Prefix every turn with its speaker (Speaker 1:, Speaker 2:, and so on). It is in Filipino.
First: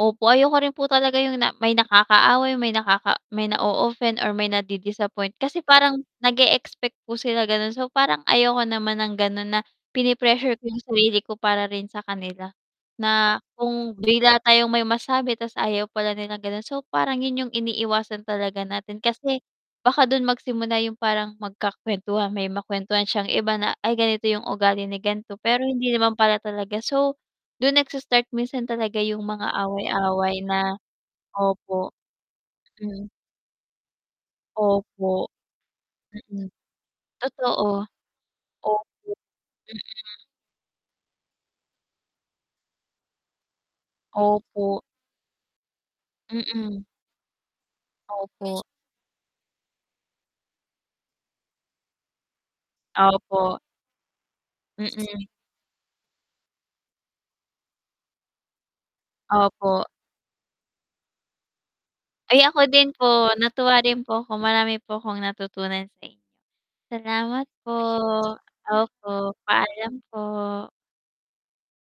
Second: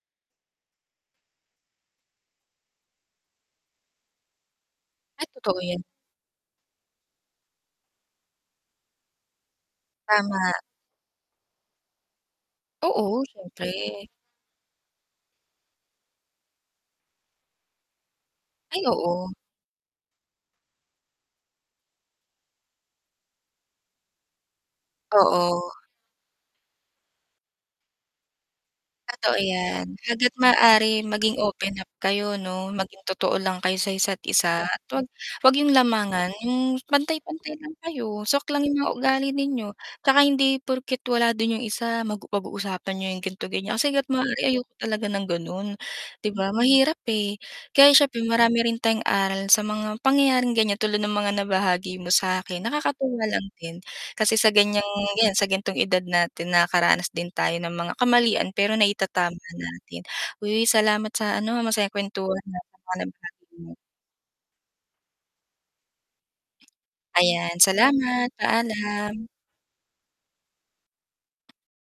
Speaker 1: Opo, ayoko rin po talaga yung na may nakaaway, may nakaka may na-o-offend or may
Speaker 2: Ay
Speaker 1: nadi-disappoint kasi
Speaker 2: totoo yan.
Speaker 1: parang nag-e-expect po sila ganon. So, parang ayoko naman ng ganun na
Speaker 2: Tama.
Speaker 1: pine-pressure ko yung sarili ko para rin sa kanila,
Speaker 2: Oo
Speaker 1: na kung
Speaker 2: siyempre.
Speaker 1: bigla tayong may masabi, tas ayaw pala nila ganon, so parang yun yung iniiwasan talaga
Speaker 2: Ay
Speaker 1: natin
Speaker 2: oo.
Speaker 1: kasi baka dun magsimula yung parang magkaka-kwentuhan, may makwentuhan siyang iba na ay ganito yung ugali ni ganto pero
Speaker 2: Oo.
Speaker 1: hindi naman pala talaga. So, dun nagsa-start minsan talaga yung
Speaker 2: Totoo
Speaker 1: mga
Speaker 2: yan. Hanggat
Speaker 1: away-away na
Speaker 2: maaring maging open up
Speaker 1: opo,
Speaker 2: kayo 'no, maging
Speaker 1: mm.
Speaker 2: totoo lang kayo sa isa't isa at 'wag
Speaker 1: Opo.
Speaker 2: 'wag yung lamangan
Speaker 1: Mm,
Speaker 2: yung pantay-pantay lang
Speaker 1: totoo,
Speaker 2: kayo, swak lang yung
Speaker 1: opo,
Speaker 2: mga ugali ninyo. Tsaka
Speaker 1: mm.
Speaker 2: hindi porket wala din yung isa mag pag-uusapan niyo yung ganto ganyan. Kasi hanggat maaari ayoko
Speaker 1: Opo.
Speaker 2: talaga ng ganon, 'di ba.
Speaker 1: Mm.
Speaker 2: Mahirap, eh, kaya siyempre marami
Speaker 1: Opo.
Speaker 2: rin tayong aral sa mga pangyayaring ganyan tulad ng mga nabahagi mo sa'kin, nakakatuwa lang
Speaker 1: Opo.
Speaker 2: din, kasi sa ganyang
Speaker 1: Mm.
Speaker 2: yan sa gantong edad natin nakakaranas din tayo ng mga kamalian pero naitatama
Speaker 1: Opo.
Speaker 2: natin. Uy, salamat sa ano masayang
Speaker 1: Ay
Speaker 2: kwentuhan
Speaker 1: ako
Speaker 2: ah. Dami
Speaker 1: din
Speaker 2: kong
Speaker 1: po, natuwa
Speaker 2: natutunan.
Speaker 1: rin po ako, marami po akong natutunan sa inyo. Salamat
Speaker 2: Ayan,
Speaker 1: po,
Speaker 2: salamat. Paalam.
Speaker 1: opo paalam po.